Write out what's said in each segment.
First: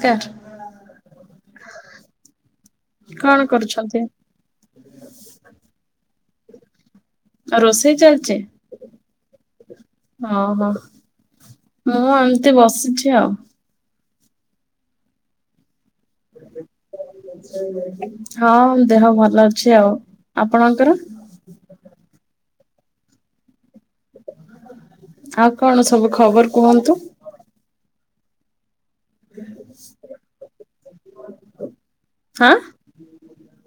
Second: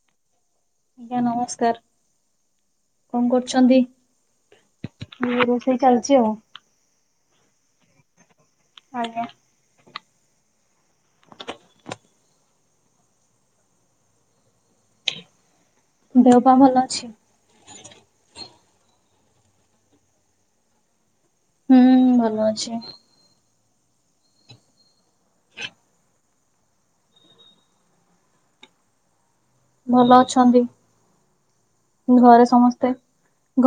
କାଟ୍ ଆଜ୍ଞା ନମସ୍କାର କଣ କରୁଛନ୍ତି? ଏଇ ରୋଷେଇ ଚାଲିଛି ଆଉ। ରୋଷେଇ ଚାଲଚି। ଆଜ୍ଞା। ଅ ହୋ ମୁଁ ଏମିତି ବସିଛି ଆଉ। ଦେହ ପା ଭଲ ଅଛି। ହଁ ଦେହ ଭଲ ଅଛି ଆଉ। ଆପଣଙ୍କର? ହୁଁ ଭଲ ଅଛି। ଆଉ କଣ ସବୁ ଖବର କୁହନ୍ତୁ। ଭଲ ଅଛନ୍ତି ଘରେ ହାଁ ସମସ୍ତେ।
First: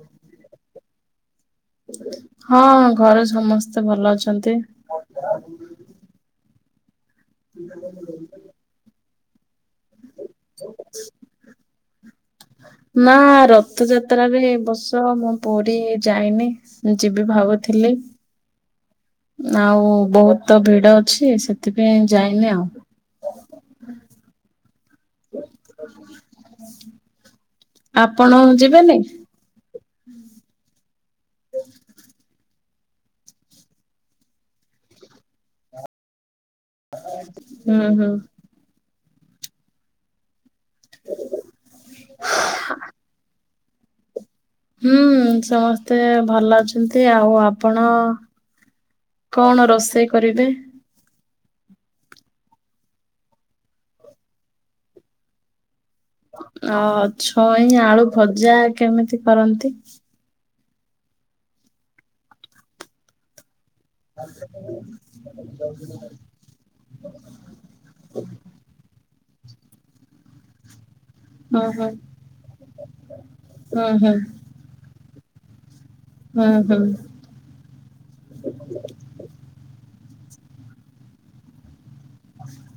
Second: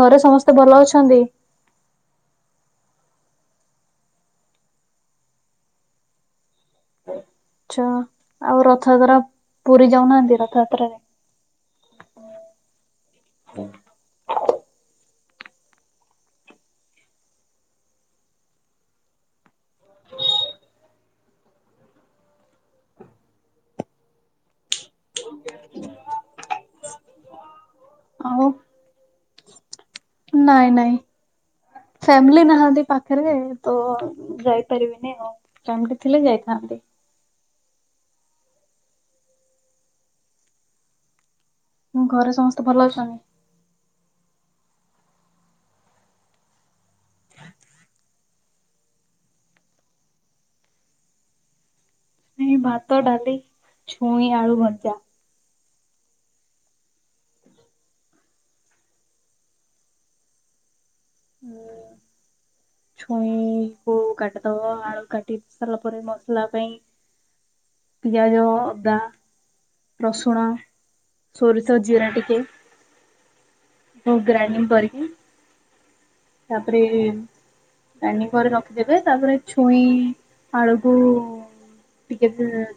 ଘରେ ସମସ୍ତେ ଭଲ ଅଛନ୍ତି? ହଁ ଘରେ ସମସ୍ତେ ଭଲ ଅଛନ୍ତି। ଆଛା ଆଉ ରଥଯାତ୍ରା ପୁରୀ ଯାଉନାହାନ୍ତି ରଥଯାତ୍ରାରେ? ନା ରଥଯାତ୍ରାରେରେ ଏ ବସ ମୁଁ ପୁରୀ ଯାଇନି। ଯିବି ଭାବୁଥିଲି। ଆଉ ବହୁତ ଭିଡ ଅଛି ସେଥିପାଇଁ ଯାଇନି ଆଉ। ଆପଣ ଆଉ ଯିବେନି? ନାଇଁ ନାଇଁ। ଫ୍ୟାମିଲି ନାହାନ୍ତି ପାଖରେ ତ ଯାଇପାରିବିନି ଆଉ। ଫ୍ୟାମିଲି ଥିଲେ ଯାଇଥାନ୍ତି। ହୁଁ ହୁଁ। ଘରେ ସମସ୍ତେ ଭଲ ଅଛନ୍ତି? ହୁଁ ସମସ୍ତେ ଭଲ ଅଛନ୍ତି ଆଉ ଆପଣ କଣ ରୋଷେଇ କରିବେ? ଇ ଭାତ ଡାଲି ଛୁଇଁ ଆଳୁ ଭଜା। ଅ ଛଇଁ ଆଳୁ ଭଜା କେମିତି କରନ୍ତି? ହୁଁ ଛୁଇଁ ଓଉ କାଟିଦବ ଆଳୁ କାଟି ସାରିଲା ପରେ ମସଲା ପାଇଁ ପିଆଜ, ଅଦା, ରସୁଣ ହୁଁ ସୋରିଷ ହୁଁ ଜିରା ଟିକେ ହୁଁ ହୁଁ ତକ୍ ଗ୍ରାଇଣ୍ଡିଂ କରିକି ହୁଁ ତାପରେ ହୁଁ ଗ୍ରାଇଣ୍ଡିଙ୍ଗ କରି ରଖିଦେବେ ତାପରେ ଛୁଇଁ ଆଳୁକୁ ଟିକେ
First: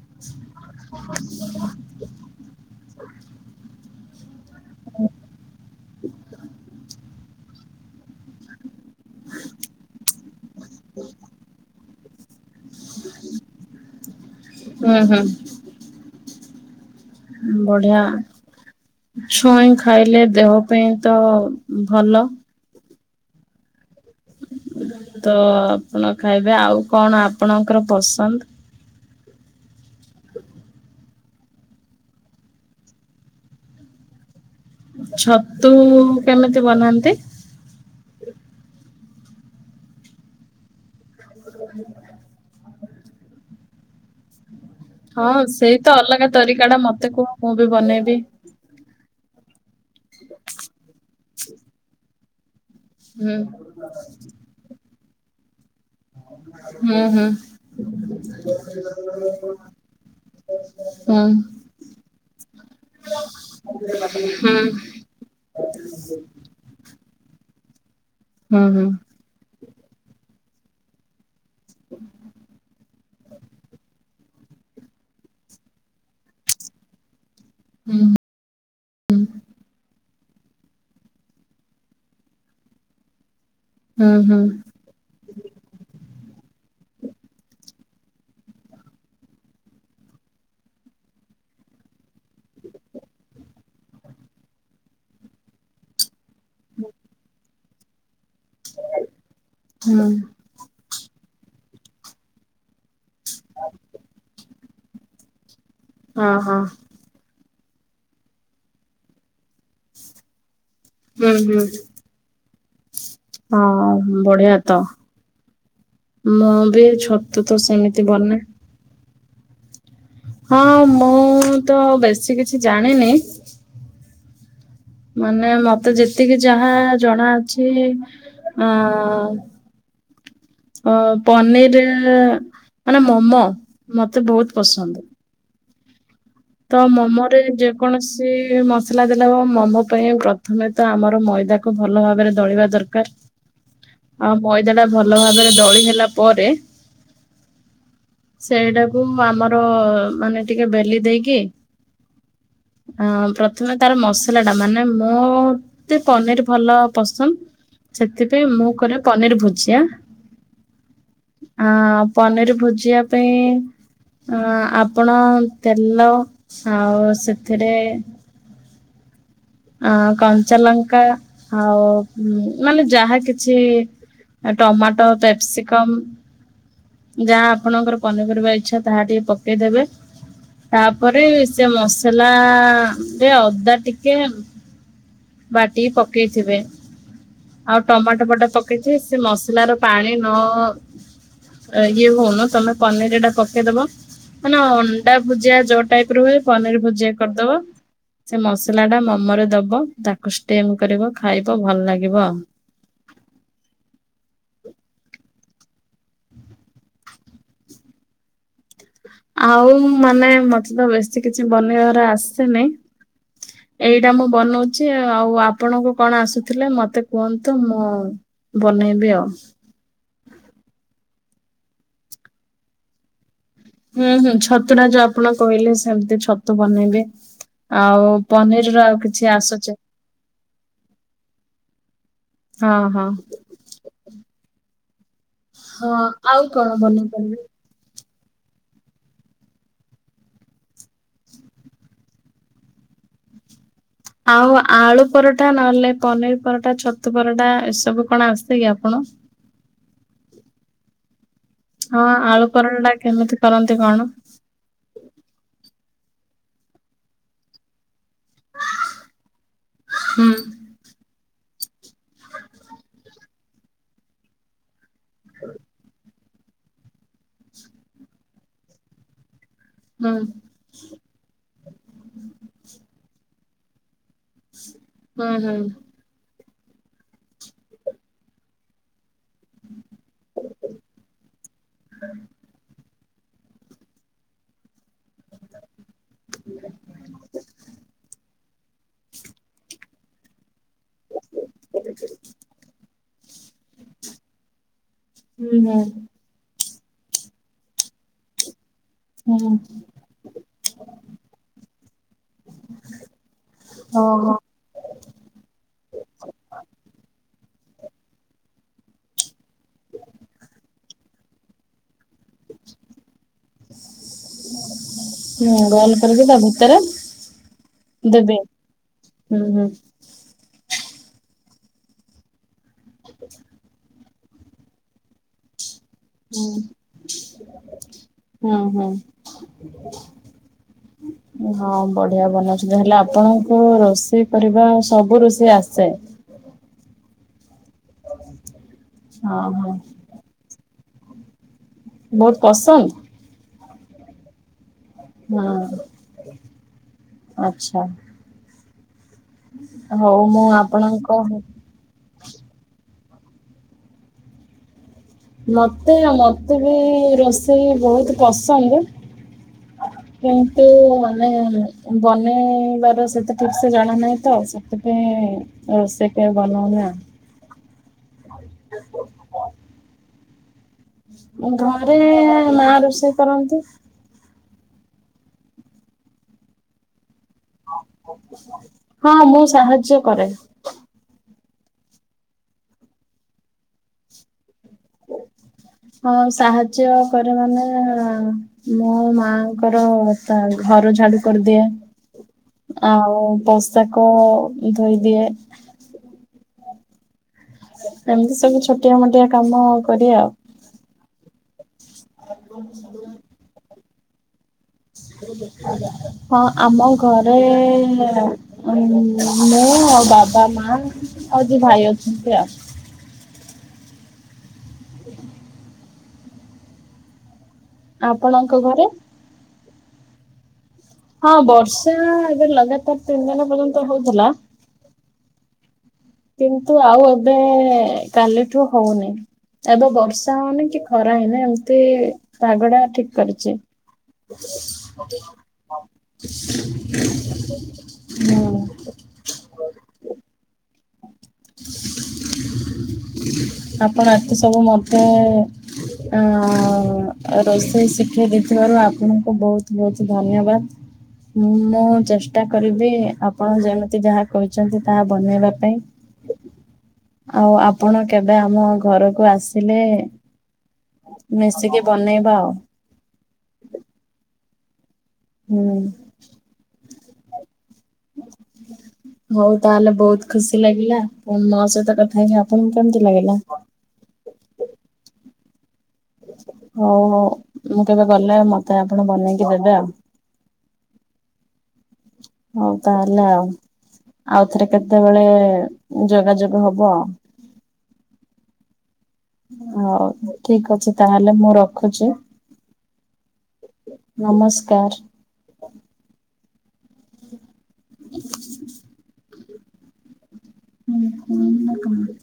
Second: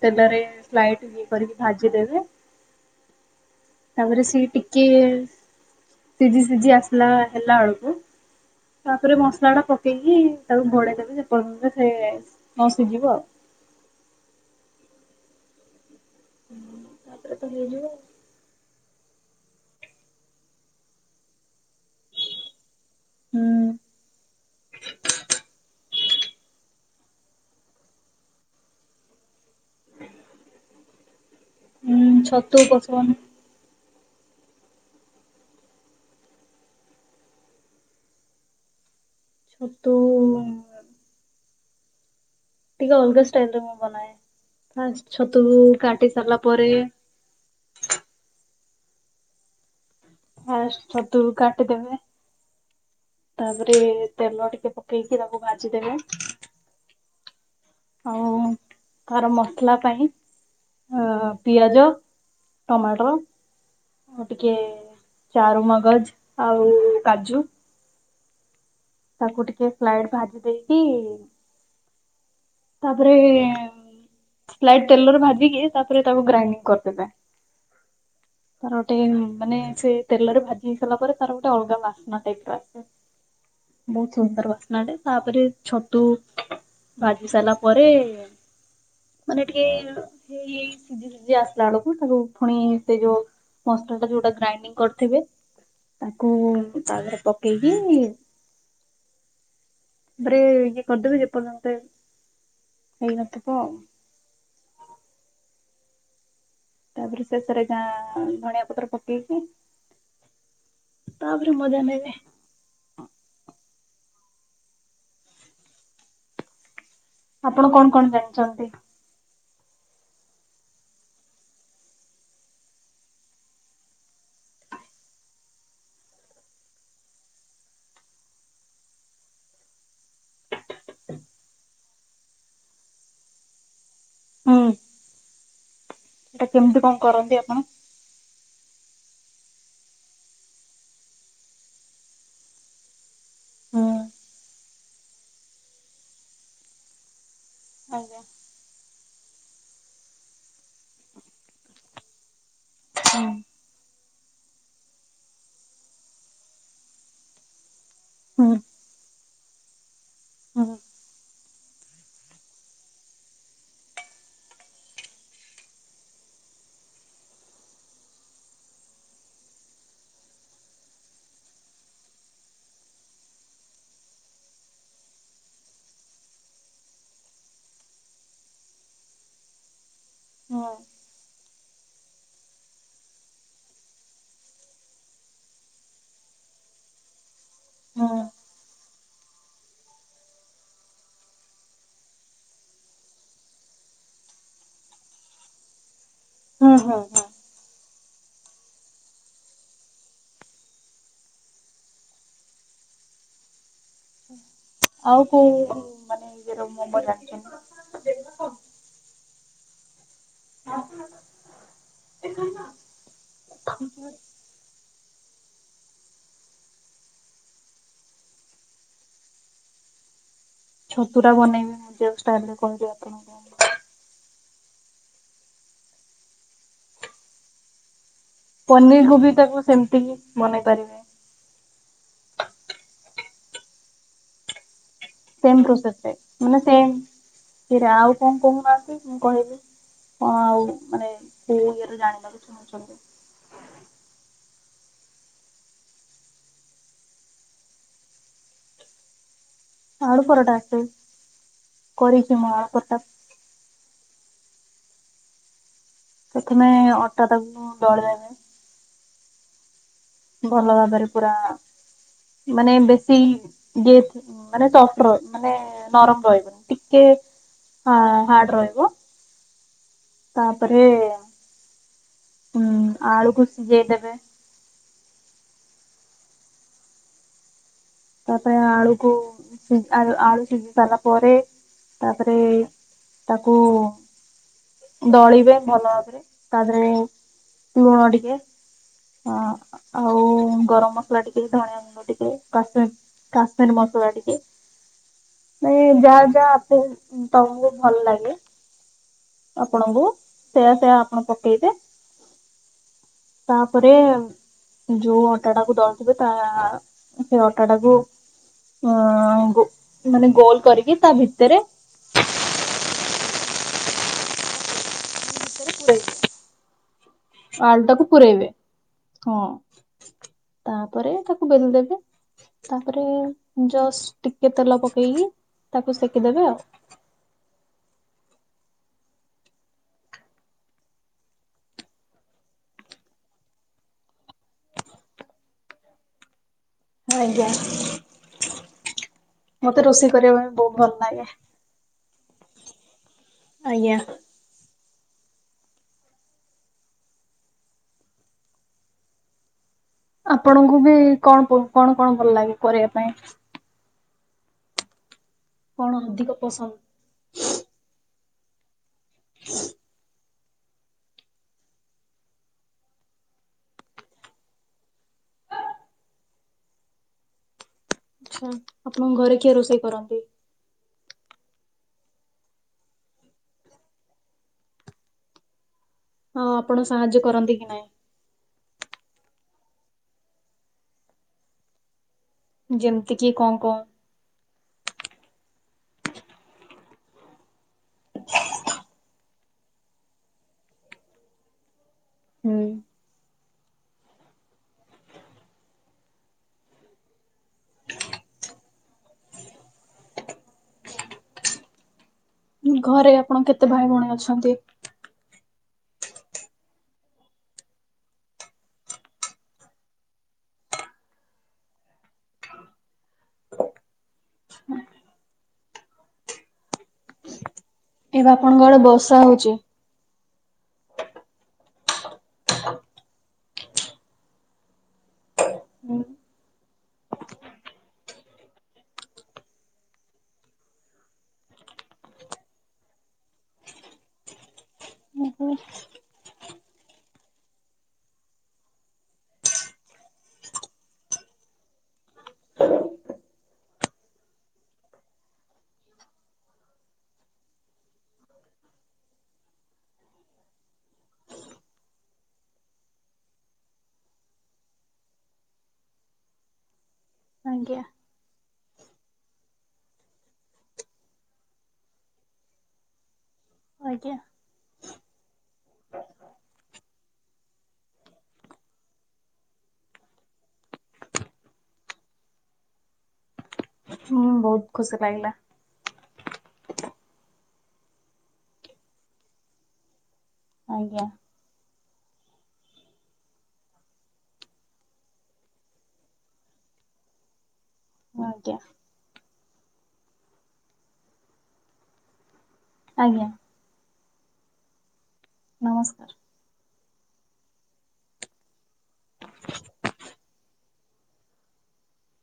ତେଲରେ ସ୍ଲାଇଡ ଇଏ କରିକି ଭାଜିଦେବେ। ତାପରେ ସି ଟିକେ ସିଝି ସିଝି ଆସିଲା ହେଲା ବେଳକୁ ତାପରେ ମସଲା ଟା ପକେଇକି ତାକୁ ଘଡେଇ ଦେବେ ଯେପର୍ଯ୍ୟନ୍ତ ସେ ନ ସିଝିବ ଆଉ। ହୁଁ ହୁଁ ତାପରେ ତ ହେଇଯିବ ଆଉ ବଢିଆ। ଛୁଇଁ ଖାଇଲେ ଦେହ ପାଇଁ ତ ଭଲ। ହୁଁ। ତ ଆପଣ ଖାଇବେ ଆଉ କଣ ଆପଣଙ୍କର ପସନ୍ଦ? ହୁଁ ଛତୁ ପସନ୍ଦ୍। ଛତୁ କେମିତି ବନାନ୍ତି? ଛତୁ ହ [inaudible] ଟିକ ଅଲଗା ଷ୍ଟାଇଲରେ ମୁଁ ବନାଏ। ଫାଷ୍ଟ ହଁ ଛତୁକୁ ସେଇ ତ କାଟି ଅଲଗା ସାରିଲା ପରେ ତରିକା ଟା ମତେ କୁହ ମୁଁ ବି ବନେଇବି। ଫାଷ୍ଟ ଛତୁ କୁ କାଟିଦେବେ। ହୁଁ ତାପରେ ତେଲ ଟିକେ ପକେଇକି ତାକୁ ଭାଜିଦେବେ। ହୁଁ ହୁଁ। ଆଉ ତାର ମସଲା ପାଇଁ ଅ ପିଆଜ। ଟମାଟୋର ଆଉ ହୁଁ ହୁଁ ଟିକେ ଚାରୁ ମଗଜ। ଆଉ କାଜୁ। ହୁଁ ହୁଁ। ତାକୁ ଟିକେ ଫ୍ଲାଇଡ୍ ଭାଜି ଦେଇକି। [inaudible] ତାପରେ ସ୍ଲାଇଟ ତେଲରେ ଭାଜିକି ତାପରେ ତାକୁ ଗ୍ରାଇଣ୍ଡିଙ୍ଗ କରିଦେବେ। ହୁଁ। ତାର ଗୋଟେ ମାନେ ସେ ତେଲରେ ଭାଜି ହେଇସାରିଲା ପରେ ତାର ଗୋଟେ ଅଲଗା ବାସ୍ନା ଟାଇପିର ଆସେ। [inaudible] ହୁଁ ବହୁତ ହୁଁ ସୁନ୍ଦର ବାସ୍ନାଟେ ତାପରେ ଛତୁ ହେଇ ସାରିଲା ପରେ ମାନେ ଟିକେ ସେ ଏଇ ସିଝି ସିଝି ଆସିଲା ବେଳକୁ ତାକୁ ପୁଣି ସେ ଯୋଉ ମସଲାଟା ଯୋଉଟା ଗ୍ରାଇଣ୍ଡିଙ୍ଗ କରିଥିବେ, ତାକୁ ତାଦେହରେ ପକେଇକି ହୁଁ ତାରେ ଇଏ କରିଦେବେ ଯେପର୍ଯ୍ୟନ୍ତ ହେଇନଥିବ ଆଉ ହଁ ହଁ। ତାପରେ ଶେଷରେ ଯା ଧଣିଆ ପତ୍ର ପକେଇକି ହୁଁ ତାପରେ ହୁଁ ମଜା ନେବେ। ହଁ ବଢିଆ ତ ମୁଁ ବି ଛୋ ତୁ ତ ଆପଣ କଣ କଣ ସେମିତି ବନା। ଜାଣିଛନ୍ତି? ହଁ ମୁଁ ତ ବେଶୀ କିଛି ଜାଣିନି। ମାନେ ମତେ ଯେତିକି ଯାହା ଜଣା ଅଛି। ଆଁ ଅ ପନିର ମାନେ ମୋମୋ ମତେ ହୁଁ ବହୁତ ପସନ୍ଦ। ସେଟା ତ କେମିତି କଣ କରନ୍ତି ମୋମରେ ଆପଣ? ଯେ କୌଣସି ମସଲା ଦେଲେ ମୋମୋ ପାଇଁ ପ୍ରଥମେ ତ ଆମର ମଇଦାକୁ ଭଲ ଭାବରେ ଦଳିବା ଦରକାର। ଆ ମଇଦାଟା ଭଲ ଭାବରେ ଦଳି ହେଲା ପରେ ଆଜ୍ଞା ସେଇଟାକୁ ଆମର ମାନେ ଟିକେ ବେଲି ଦେଇକି କେ, ପ୍ରଥମେ ତାର ମସଲାଟା ମାନେ ମୋ ମତେ ପନିର ଭଲ ପସନ୍ଦ, ସେଥିପାଇଁ ହୁଁ। ମୁଁ କରେ ପନିର ଭୁଜିଆ। ହୁଁ ହଁ ପନିର ଭୁଜିଆ ପାଇଁ ଅ ଆପଣ ତେଲ ଆଉ ସେଥିରେ ଅ କଞ୍ଚାଲଙ୍କା ଆଉ ମାନେ ଯାହା କିଛି ଏ ଟମାଟୋ କ୍ୟାପସିକମ୍ ଯାହା ଆପଣଙ୍କର ପନିପରିବା ଇଚ୍ଛା ତାହା ଟିକେ ପକେଇଦେବେ। ହୁଁ ତାପରେ ସେ ମସଲାରେ ଅଦା ଟିକେ ବାଟିକି ପକେଇଥିବେ ଆଉ ହୁଁ ଟମାଟୋ ବଟା ପ କେଇଥିବେ ସେ ମସଲାର ପାଣି ନ ଇଏ ହଉନ ତମେ ପନିରଟା ପକେଇଦବ। ମ ନା ଅଣ୍ଡା ଭୁଜିଆ ଯୋଉ ଟାଇପର ହୁଏ। ହୁଁ ପନିର ହୁଁ ଭୁଜିଆ ହୁଁ କରିଦବ ସେ ମସଲାଟା ମୋମରେ ଦବ। ତାକୁ ଷ୍ଟିମ କରିବ ଖାଇବ ଭଲ ଲାଗିବ। ଆଉ କୋଉ ମାନେ ଇର ମୋମ ଜଣିଛନ୍ତି। ଆଉ ମାନେ ମତେ ତ ବେଶୀ କିଛି ବନେଇବାର ଆସିନି ଏଇଟା ମୁଁ ବନଉଛି ଆଉ ଆପଣଙ୍କୁ କଣ ଆସୁଥିଲେ ମତେ କୁହନ୍ତୁ ମୁଁ ବନେଇବି ଆଉ ଛତୁଟା ବନେଇବି ମୁଁ ଯୋଉ ଷ୍ଟାଇଲରେ କହିଲି ଆପଣଙ୍କୁ। ହୁଁ ହୁଁ ଛତୁଟା ଯୋଉ ଆପଣ କହିଲେ ସେମତି ଛତୁ ବନେଇବେ ଆଉ ପନିରର ଆଉ ପନିରକୁ ବି କିଛି ତାକୁ ଆସୁଚି ସେମିତି ହିଁ ବନେଇ ପାରିବେ। ହଁ ହଁ। ସେମ ହଁ ପ୍ରୋସେସରେ ଆଉ ମାନେ କଣ ସେମ ବନେଇ ପାରିବି? ସେ ଆଉ କଣ କହୁନାହାନ୍ତି ମୁଁ କହିବି? କଣ ଆଉ ମାନେ କୋଉ ଇଏରେ ଜାଣିବାକୁ ଚାହିଁଛନ୍ତି। ଆଉ ଆଳୁପରଟା ନହେଲେ ପନିର ପରଟା ଛତୁ ପରଟା ଏସବୁ କଣ ଆସେ କି ଆପଣ? ଆଳୁ ପରଟା ଆସେ ହଁ କରିଛି ଆଳୁ ମୁଁ ପରଟାଟା ପରଟା। କେମିତି କରନ୍ତି କଣ? ପ୍ରଥମେ ଅଟା ତାକୁ ଦଳିଦେବେ। ହୁଁ। ଭଲ ଭାବରେ ପୁରା ମାନେ ବେଶୀ [inaudible] ମାନେ ସ ଟ୍ର ମାନେ ନରମ ରହିବନି ଟିକେ ହ ହାର୍ଡ ରହିବ। ହୁଁ ତାପରେ ଉ ଆଳୁକୁ ସିଝେଇଦେବେ। ହୁଁ ହୁଁ। ତାପ ଆଳୁକୁ ସି ଆଳୁ ଆଳୁ ସିଝି ସାରିଲା ପରେ ତାପରେ ତାକୁ ଦଳିବେ ଭଲ ଭାବରେ ତା ଦେହରେ ଲୁଣ ଟିକେ ହ ଆଉ ଗରମ ମସଲା ଟିକେ ଧଣିିଆ ଗୁଣ୍ଡ ଟିକେ କାଶମି କାଶ୍ ସ୍ମିର ମସଲା ଟିକେ ହୁଁ ହୁଁ ମାନେ ଯାହା ଯାହା ଆପ ତମକୁ ଭଲ ଲାଗେ। ହୁଁ ଆପଣଙ୍କୁ ସେୟା ସେୟା ଆପଣ ପକେଇବେ। [inaudible] ତାପରେ ଓହୋ ଯୋଉ ଅଟାଟାକୁ ଦଳିଥିବେ ତା ସେ ଅଟାଟାକୁ ଅ ଗୋ ମାନେ ଗୋଲ କରିକି ତା ଭିତରେ ହୁଁ ଗଲ କରିକି ତା ଭିତରେ ଆଳୁ ଟାକୁ ପୁରେଇବେ ଦେବେ। ହୁଁ ହଁ। ହୁଁ। ତାପରେ ତାକୁ ବେଲି ଦେବେ ତାପରେ ଜସ୍ ଟିକେ ତେଲ ପକେଇକି ତାକୁ ସେ ହଁ ହୁଁ ହୁଁ। ହଁ ବଢିଆ ବନଉଛନ୍ତି ହେଲେ ଆପଣଙ୍କୁ ରୋଷେଇ କରିବା ସବୁ ରୋଷେଇ ଆସେ। ଆଜ୍ଞା। ହଁ। ହଁ ମତେ ରୋଷେଇ କରିବା ପାଇଁ ବହୁତ ଭଲ ଲାଗେ। ବହୁତ ପସନ୍ଦ। ଆଜ୍ଞା। ହଁ ଆଚ୍ଛା। ହଉ। ମୁଁ ଆପଣଙ୍କୁ ବି ଆପଣଙ୍କ କଣ କଣ କଣ ଭଲ ଲାଗେ କରିବା ପାଇଁ। କଣ ମତେ ଅଧିକ ମତେ ପସନ୍ଦ? ବି ରୋଷେଇ ବହୁତ ପସନ୍ଦ। [inaudible] କିନ୍ତୁ ମାନେ ବନେଇବାର ସେତ ଠିକ ସେ ଜଣା ନାହିଁ ତ ସେ ଥିପାଇଁ ରୋଷେଇ କେବେ ବନଉନି ଆଉ। ଆଛା ଆପଣଙ୍କ ଘରେ କିଏ ରୋଷେଇ କରନ୍ତି। ମାନେ ଘରେ ମା ରୋଷେଇ କରନ୍ତି। ହଁ ଆପଣ ସାହାଯ୍ୟ କରନ୍ତି କି ନାହିଁ। ହଁ ମୁଁ ସାହାଯ୍ୟ କରେ। ଯେମିତି କିି ଙ୍କ ଙ୍କ ହଁ ସାହାଯ୍ୟ କରେ ମାନେ ମୋ ମା ମର ତା ଘର ଝାଡୁ କରିଦିଏ ହୁଁ। ଆଉ ପସ୍ ପୋଷାକ ଧୋଇଦିଏ। ଏମିତି ସବୁ ଛୋଟିଆ ମୋଟିଆ କାମ କରି ଆଉ। ଘରେ ଆପଣ କେତେ ଭାଇ ଭଉଣୀ ଅଛନ୍ତି। ହଁ ଆମ ଘରେ ମୁଁ ଆଉ ବାବା ମା ଆଉ ଦି ଭାଇ ଅଛନ୍ତି ଆଉ। ଏବେ ଆପଣଙ୍କ ଆଡେ ବସା ହଉଛି। ହଁ ବର୍ଷା ଏବେ ଲଗାତାର ତିନି ଦିନ ପର୍ଯ୍ୟନ୍ତ ହଉଥିଲା। ହୁଁ କିନ୍ତୁ ଆଉ ଏବେ କାଲିଠୁ ହଉନି। ଏବେ ବର୍ଷା ହଉନି କି ଖରା ହଇନି ଏମିତି ପାଗଟା ଠିକ କରିଛି। ହୁଁ। ଆପଣ ଏତେ ସବୁ ମତେ ଅ ରୋଷେଇ ଶିଖେଇ ଦେଇଥିବାରୁ ଆପଣଙ୍କୁ ବହୁତ ବହୁତ ଧନ୍ୟବାଦ। ମୁଁ ଚେଷ୍ଟା କରିବି ଆପଣ ଯେମିତି ଯାହା କହିଛନ୍ତି ତାହା ବନେଇବା ଆଉ ଆଜ୍ଞା ଆପଣ। କେବେ ଆମ ଘରକୁ ଆସିଲେ ମିଶିକି ବନେଇବା ଆଉ। ଆଜ୍ଞା। ହୁଁ [inaudible] ହଉ ତାହେଲେ ବହୁତ ଖୁସି ଲାଗିଲା ପୁଣି ମୋ ସହିତ କଥା ହେଇି ଆପଣଙ୍କୁ କେମିତି ଲାଗିଲା? ହଁ ବହୁତ ଖୁସି ଲାଗିଲା। ହଉ ମୁଁ କେବେ ଗଲେ ମତେ ଆପଣ ବନେଇକି ଦେବେ ଆଉ। ଆଜ୍ଞା। ହଉ ତା ହେଲା ଆଉ। ଆଉଥରେ କେତେବେଳେ ଯୋଗାଯୋଗ ହବ। ଆଜ୍ଞା। ହଉ ଠିକ ଅଛି ତାହେଲେ ମୁଁ ରଖୁଛି। ଆଜ୍ଞା। ନମସ୍କାର। ନମସ୍କାର। [inaudible] ହୁଁ ହଁ।